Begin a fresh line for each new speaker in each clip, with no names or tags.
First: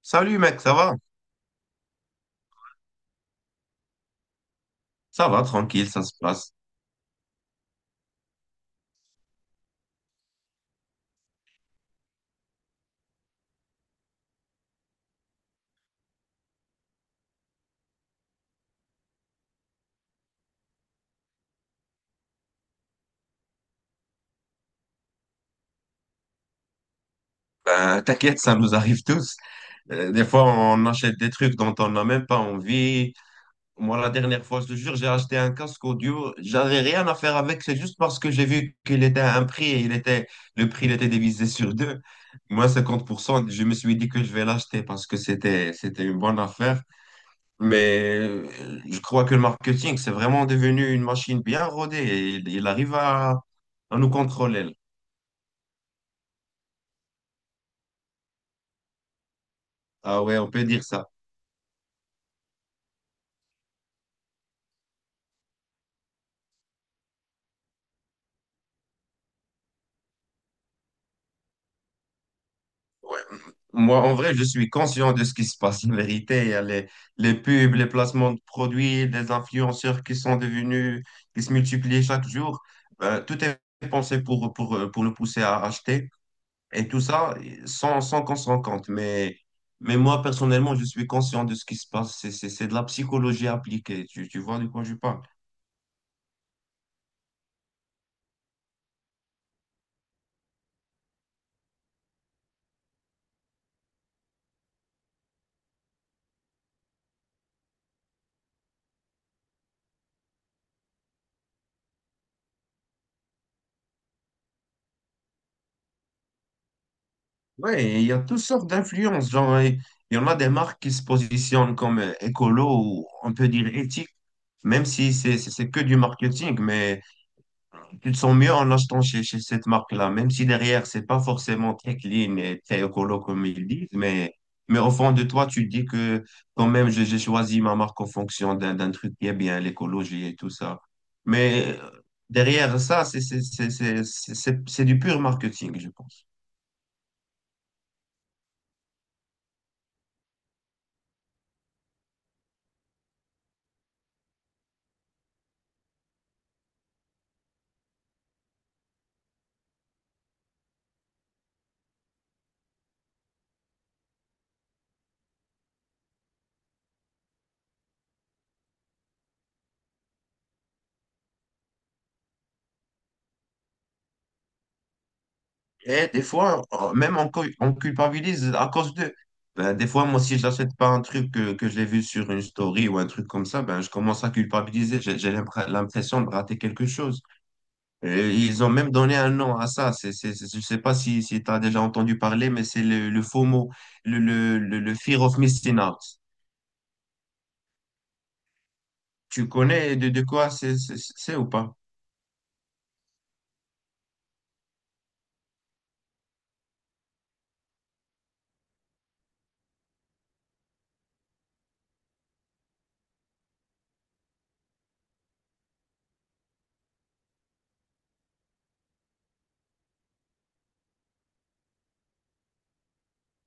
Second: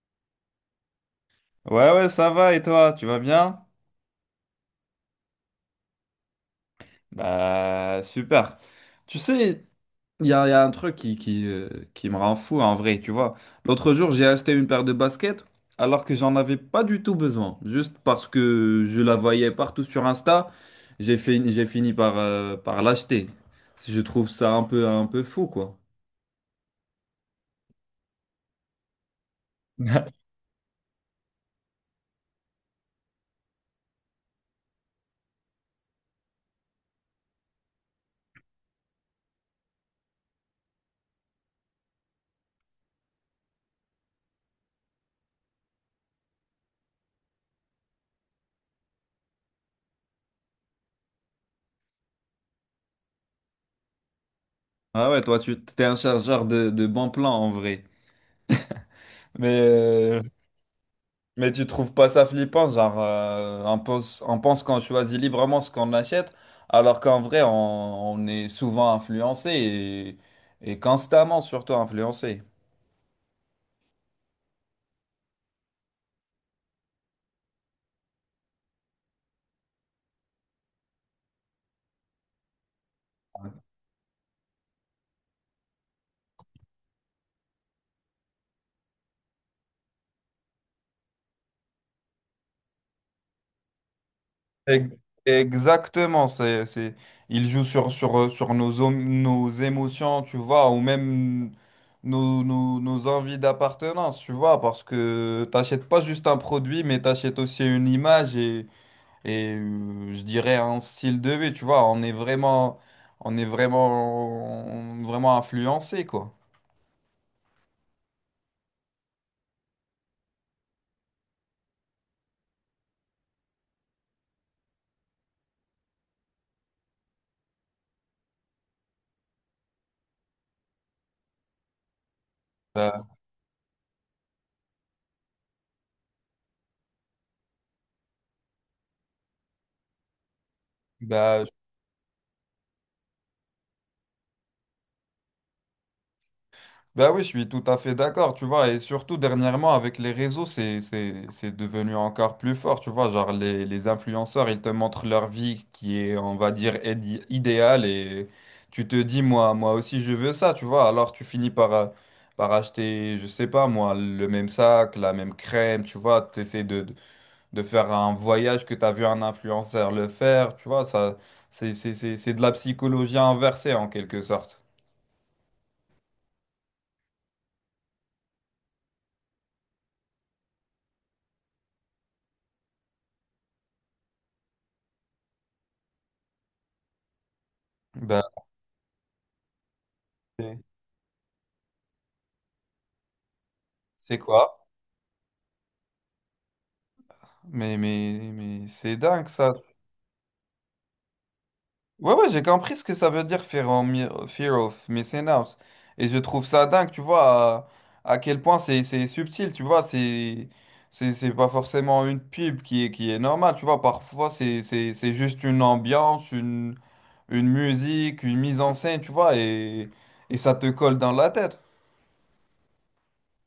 Salut mec, ça va?
Ouais, ouais, ça va, et toi, tu vas bien?
Ça va, tranquille, ça se passe.
Bah, super. Tu sais, il y a un truc qui me rend fou en vrai, tu vois. L'autre jour, j'ai acheté une paire de baskets alors que j'en avais pas du tout besoin. Juste parce que je la voyais partout sur Insta, j'ai fini par l'acheter. Je trouve ça un peu fou, quoi.
Ben, t'inquiète, ça nous arrive tous. Des fois, on achète des trucs dont on n'a même pas envie. Moi, la dernière fois, je te jure, j'ai acheté un casque audio. J'avais rien à faire avec, c'est juste parce que j'ai vu qu'il était à un prix et le prix il était divisé sur deux. Moi, 50%, je me suis dit que je vais l'acheter parce que c'était une bonne affaire. Mais je crois que le marketing, c'est vraiment devenu une machine bien rodée et il arrive à nous contrôler.
Ah ouais, toi, tu t'es un chargeur de bons plans en vrai. Mais.
Ah ouais, on peut dire ça.
Mais tu trouves pas ça flippant, genre on pense qu'on choisit librement ce qu'on achète, alors qu'en vrai on est souvent influencé, et constamment surtout influencé.
Moi, en vrai, je suis conscient de ce qui se passe. En vérité, il y a les pubs, les placements de produits, les influenceurs qui se multiplient chaque jour. Tout est pensé pour le pousser à acheter et tout ça sans qu'on s'en rende compte. Mais moi, personnellement, je suis conscient de ce qui se passe. C'est de la psychologie appliquée. Tu vois de quoi
Ex-
je parle?
Exactement, il joue sur nos émotions, tu vois, ou même nos envies d'appartenance, tu vois, parce que t'achètes pas juste un produit, mais t'achètes aussi une image et je dirais un style de vie, tu vois. On est vraiment vraiment influencé, quoi.
Ouais, et il y a toutes sortes d'influences. Genre, il y en a des marques qui se positionnent comme écolo ou on peut dire éthique, même si c'est que du marketing, mais tu te sens mieux en achetant chez cette marque-là, même si derrière, c'est pas forcément très clean et très
Bah,
écolo comme ils disent, mais au fond de toi, tu te dis que quand même, j'ai choisi ma marque en fonction d'un truc qui est bien, l'écologie et tout ça.
bah,
Mais derrière ça, c'est du pur marketing, je pense.
bah oui, je suis tout à fait d'accord, tu vois, et surtout dernièrement avec les réseaux, c'est devenu encore plus fort, tu vois, genre les influenceurs, ils te montrent leur vie qui est, on va dire, idéale, et tu te dis moi aussi je veux ça, tu vois. Alors tu finis par par acheter, je sais pas moi, le même sac, la même crème, tu vois. Tu essaies de faire un voyage que tu as vu un influenceur le faire, tu vois. Ça, c'est de la psychologie inversée en quelque sorte.
Et des fois, on culpabilise à cause d'eux. Ben, des fois, moi, si je n'achète pas un truc que j'ai vu sur une story ou un truc comme ça, ben, je commence à culpabiliser. J'ai l'impression de rater quelque chose.
Bah,
Et ils ont même donné un nom à ça. C'est, c'est- c'est-
c'est
je ne sais pas si tu as déjà entendu parler, mais c'est le FOMO,
c'est
le, le,
quoi?
le, le Fear of Missing Out.
Mais c'est dingue,
Tu
ça.
connais de quoi c'est ou pas?
Ouais, ouais, j'ai compris ce que ça veut dire, fear of missing out. Et je trouve ça dingue, tu vois, à quel point c'est subtil, tu vois. C'est pas forcément une pub qui est normale, tu vois. Parfois, c'est juste une ambiance, une musique, une mise en scène, tu vois, et ça te colle dans la tête.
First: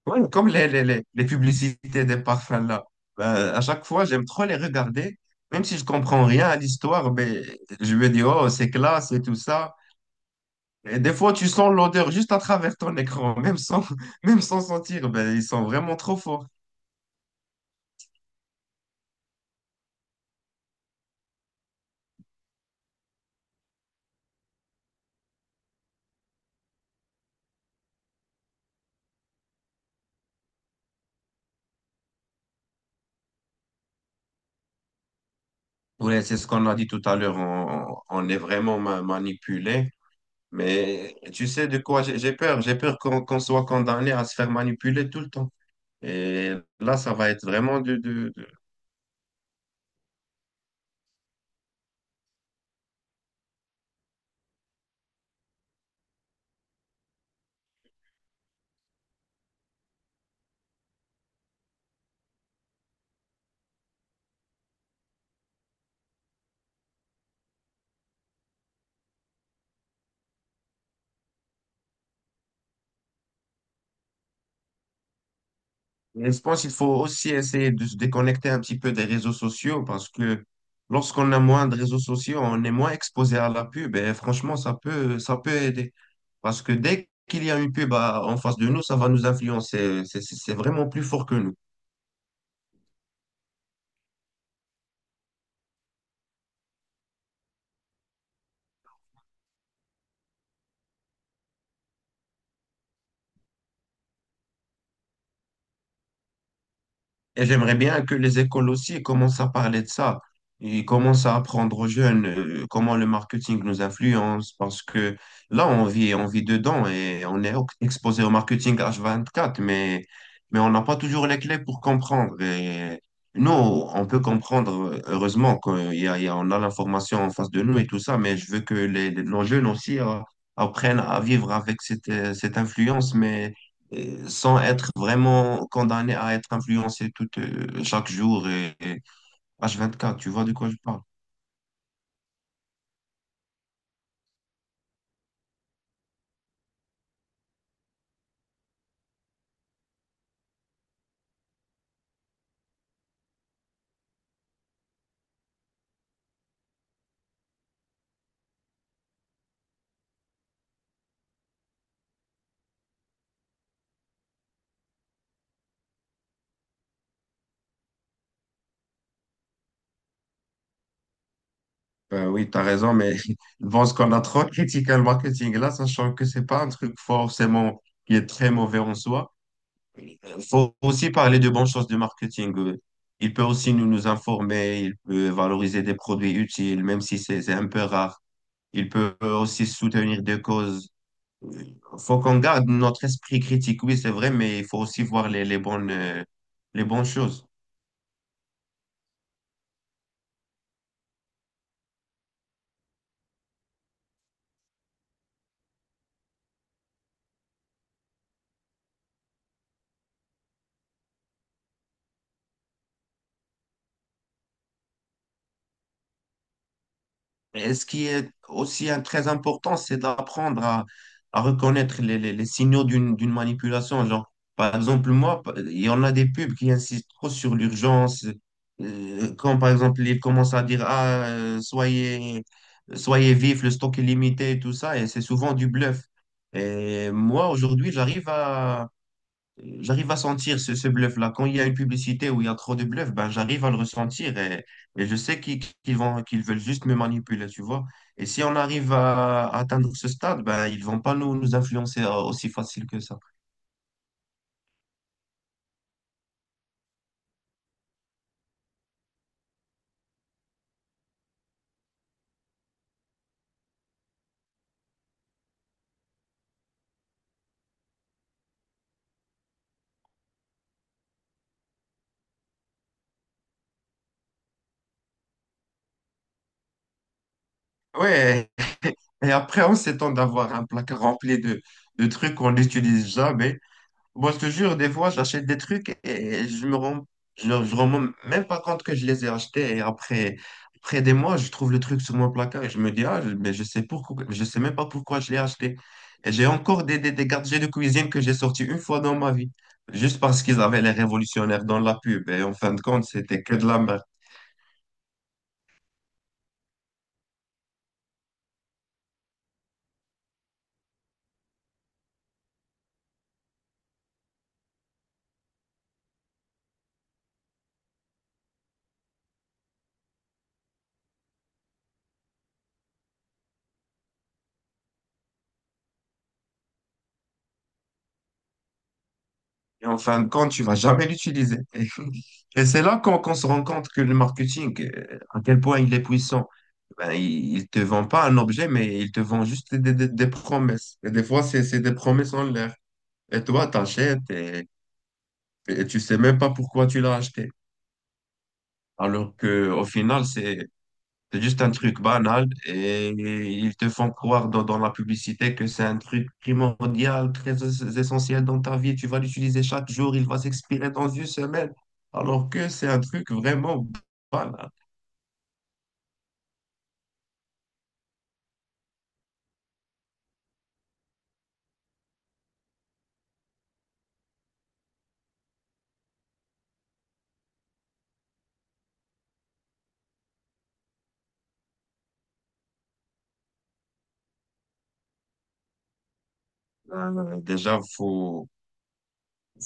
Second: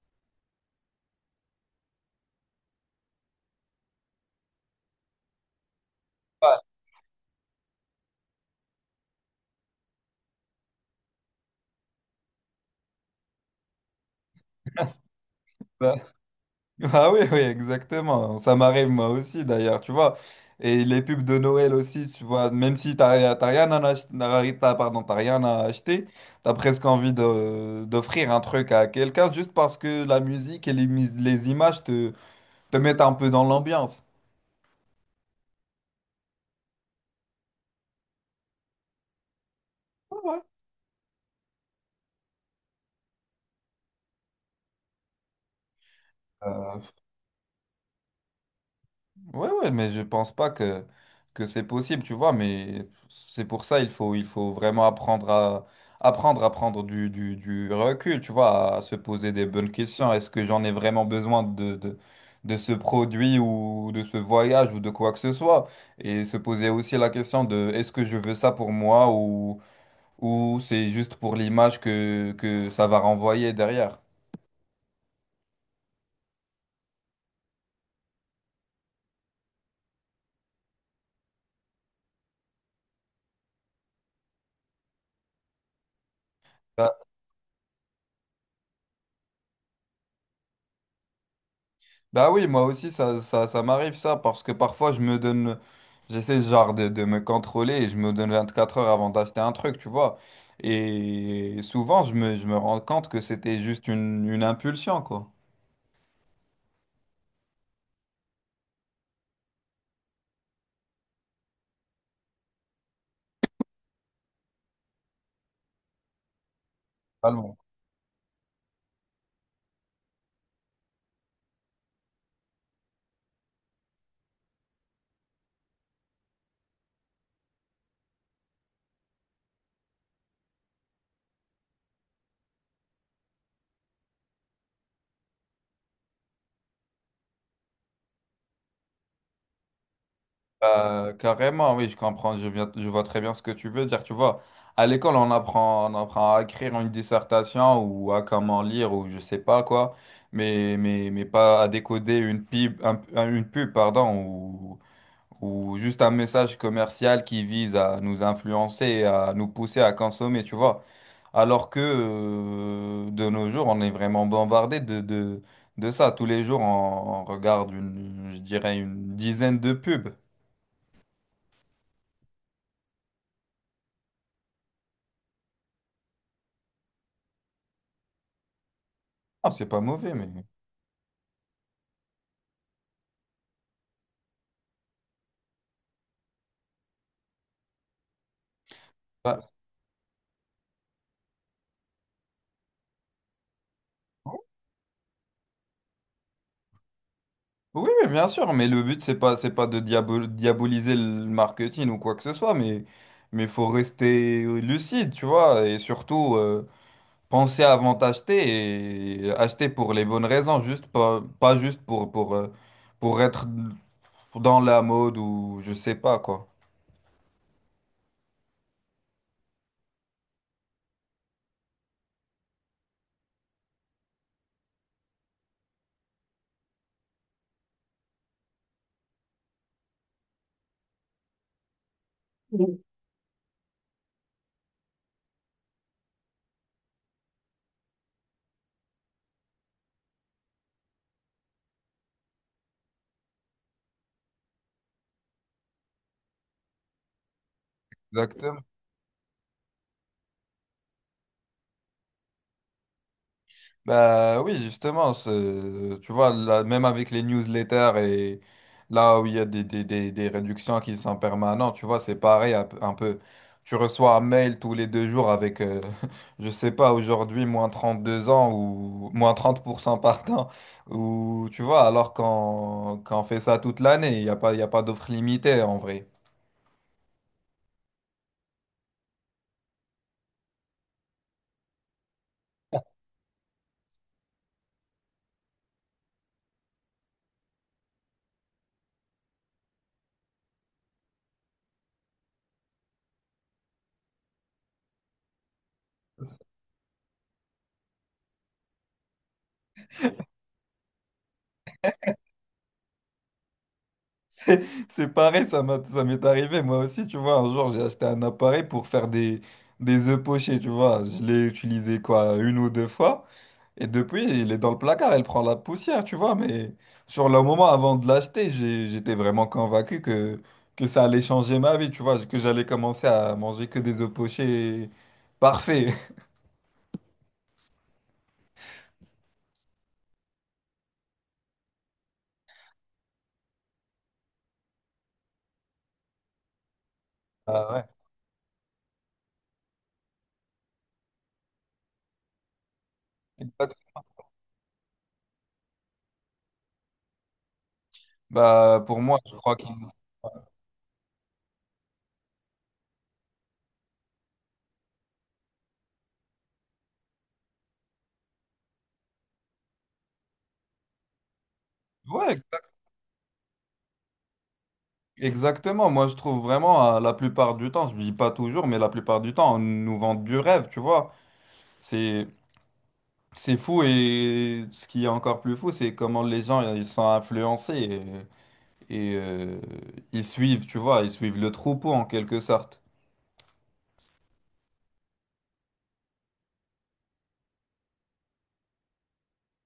Ouais, comme les publicités des parfums là. Ben, à chaque fois, j'aime trop les regarder. Même si je comprends rien à
Ouais,
l'histoire, mais je me dis, oh, c'est classe et tout ça. Et des fois, tu sens l'odeur juste à travers ton écran, même sans, même sans sentir. Ben, ils sont vraiment
bah-
trop forts.
ah oui, oui, exactement. Ça m'arrive moi aussi, d'ailleurs, tu vois. Et les pubs de Noël aussi, tu vois, même si t'as rien à acheter, t'as presque envie d'offrir un truc à quelqu'un, juste parce que la musique et les images te mettent un peu dans l'ambiance.
Oui, c'est ce qu'on a dit tout à l'heure. On est vraiment manipulé. Mais tu sais de quoi j'ai peur. J'ai peur qu'on soit condamné à se faire manipuler tout le temps. Et
Ouais.
là, ça va être vraiment dur.
Ouais, ouais, mais je pense pas que c'est possible, tu vois. Mais c'est pour ça, il faut vraiment apprendre à, prendre du recul, tu vois, à se poser des bonnes questions. Est-ce que j'en ai vraiment besoin de ce produit, ou de ce voyage, ou de quoi que ce soit? Et se poser aussi la question de: est-ce que je veux ça pour moi, ou c'est juste pour l'image que ça va renvoyer derrière?
Et je pense qu'il faut aussi essayer de se déconnecter un petit peu des réseaux sociaux parce que lorsqu'on a moins de réseaux sociaux, on est moins exposé à la pub et franchement, ça peut aider. Parce que dès qu'il y a une pub en face de nous, ça va nous influencer. C'est vraiment plus fort que nous.
Bah oui, moi aussi, ça, ça m'arrive ça, parce que parfois, j'essaie genre de me contrôler, et je me donne 24 heures avant d'acheter un truc, tu vois. Et souvent, je me rends compte que c'était juste une impulsion, quoi.
Et j'aimerais bien que les écoles aussi commencent à parler de ça. Ils commencent à apprendre aux jeunes comment le marketing nous influence parce que là, on vit dedans et on est
Totalement.
exposé au marketing H24, mais on n'a pas toujours les clés pour comprendre. Et nous, on peut comprendre, heureusement, qu'on y a, il y a- on a l'information en face de nous et tout ça, mais je veux que nos jeunes aussi apprennent à vivre avec cette influence, mais sans être vraiment condamné à être influencé chaque jour et h quatre, tu vois de quoi je parle?
Carrément, oui, je comprends. Je vois très bien ce que tu veux dire, tu vois. À l'école, on apprend à écrire une dissertation, ou à comment lire, ou je sais pas quoi, mais mais pas à décoder une pub, une pub, pardon, ou juste un message commercial qui vise à nous influencer et à nous pousser à consommer, tu vois. Alors que de nos jours, on est vraiment bombardé de ça. Tous les jours, on regarde une, je dirais, une dizaine de pubs.
Ben oui, tu as raison, mais bon, ce qu'on a trop critiqué le marketing là, sachant que c'est pas un truc forcément qui est très mauvais en soi.
Ah, c'est pas mauvais, mais...
Il faut aussi parler de bonnes choses du marketing. Il peut aussi nous informer, il peut valoriser des produits utiles, même si c'est un peu rare. Il peut
Ah.
aussi soutenir des causes. Faut qu'on garde notre esprit critique, oui, c'est vrai, mais il faut aussi voir les bonnes choses.
Oui, mais bien sûr, mais le but, c'est pas de diaboliser le marketing ou quoi que ce soit, mais faut rester lucide, tu vois, et surtout... pensez avant d'acheter, et acheter pour les bonnes raisons. Juste pas, pas juste pour être dans la mode, ou je sais pas quoi.
Et ce qui est aussi très important, c'est d'apprendre à reconnaître les signaux d'une manipulation. Genre, par exemple, moi, il y en a des pubs qui insistent trop sur l'urgence. Quand, par exemple, ils commencent à dire, ah,
Oui.
soyez vif, le stock est limité, et tout ça, et c'est souvent du bluff. Et moi, aujourd'hui, j'arrive à sentir ce bluff-là. Quand il y a une publicité où il y a trop de bluff, ben j'arrive à le ressentir et je sais qu'ils veulent juste me manipuler, tu vois. Et si on
Exactement.
arrive à atteindre ce stade, ben ils vont pas nous influencer aussi facile que ça.
Bah oui, justement, tu vois, là, même avec les newsletters et là où il y a des réductions qui sont permanentes, tu vois. C'est pareil un peu. Tu reçois un mail tous les 2 jours avec, je sais pas, aujourd'hui, -32 ans ou -30% par temps. Ou tu vois, alors qu'on fait ça toute l'année. Il y a pas d'offre limitée en vrai.
Ouais, et après on s'étend d'avoir un placard rempli de trucs qu'on n'utilise jamais. Moi, je te jure, des fois, j'achète des trucs et je rends même pas compte que je les ai achetés. Et après des mois, je trouve le truc sur mon placard et je me dis, ah, mais je sais pourquoi, je sais même pas pourquoi je l'ai acheté. Et j'ai encore des gadgets de cuisine que j'ai sortis une fois dans ma vie, juste parce qu'ils avaient les révolutionnaires dans la pub. Et en fin de compte, c'était que de la merde.
C'est pareil, ça m'est arrivé moi aussi, tu vois. Un jour, j'ai acheté un appareil pour faire des œufs pochés, tu vois. Je l'ai utilisé quoi, une ou deux fois. Et depuis, il est dans le placard, il prend la poussière, tu vois. Mais sur le moment, avant de l'acheter, j'étais vraiment convaincu que ça allait changer ma vie, tu vois. Que j'allais commencer à manger que des œufs pochés parfaits.
Et en fin de compte, tu vas jamais l'utiliser. Et c'est là qu'on se rend compte que le marketing, à quel point il est puissant. Ben, il
Ah
te
ouais.
vend pas un objet, mais il te vend juste des promesses. Et des fois, c'est des promesses en l'air. Et toi,
Exact.
t'achètes et tu sais même pas pourquoi tu l'as acheté.
Bah, pour moi, je
Alors
crois qu'il.
que au final, c'est juste un truc banal et ils te font croire dans la publicité que c'est un truc primordial, très essentiel dans ta vie. Tu vas l'utiliser chaque jour, il va s'expirer dans une semaine.
Ouais.
Alors que c'est un truc vraiment banal.
Exactement, moi je trouve vraiment la plupart du temps, je dis pas toujours, mais la plupart du temps, on nous vend du rêve, tu vois. C'est c'est fou, et ce qui est encore plus fou, c'est comment les gens ils sont influencés, et, et, euh, ils suivent, tu vois, ils suivent le troupeau en quelque sorte.
Déjà, faut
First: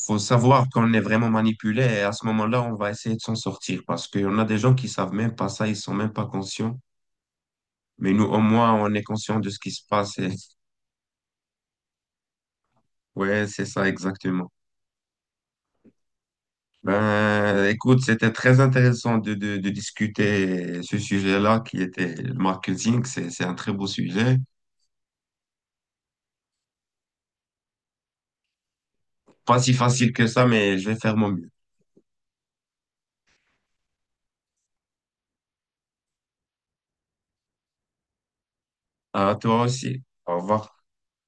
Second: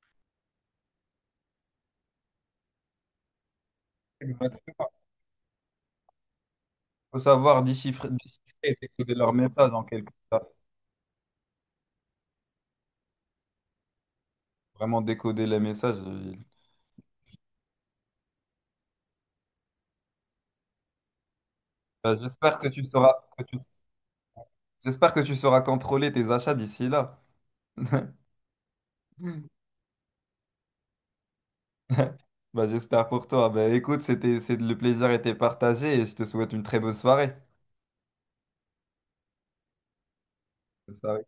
faut savoir qu'on est vraiment manipulé et à ce moment-là, on va essayer de s'en sortir parce
Il
qu'on a des gens qui savent même pas ça, ils sont même pas conscients.
faut savoir déchiffrer,
Mais nous, au
déchiffrer
moins,
et
on est
décoder leurs
conscient de ce qui
messages
se
en quelque
passe. Et.
sorte,
Ouais, c'est ça exactement.
vraiment décoder les messages.
Ben, écoute, c'était très intéressant de discuter ce sujet-là qui était
Euh,
le
J'espère que tu
marketing.
sauras,
C'est,
que
c'est un
tu-
très beau sujet.
j'espère que tu sauras contrôler tes achats d'ici là.
Pas si facile que ça, mais je vais faire mon mieux.
Bah, j'espère pour toi. Bah, écoute, le plaisir était partagé, et je te souhaite une très bonne soirée.
À toi aussi. Au revoir.
Bonne soirée.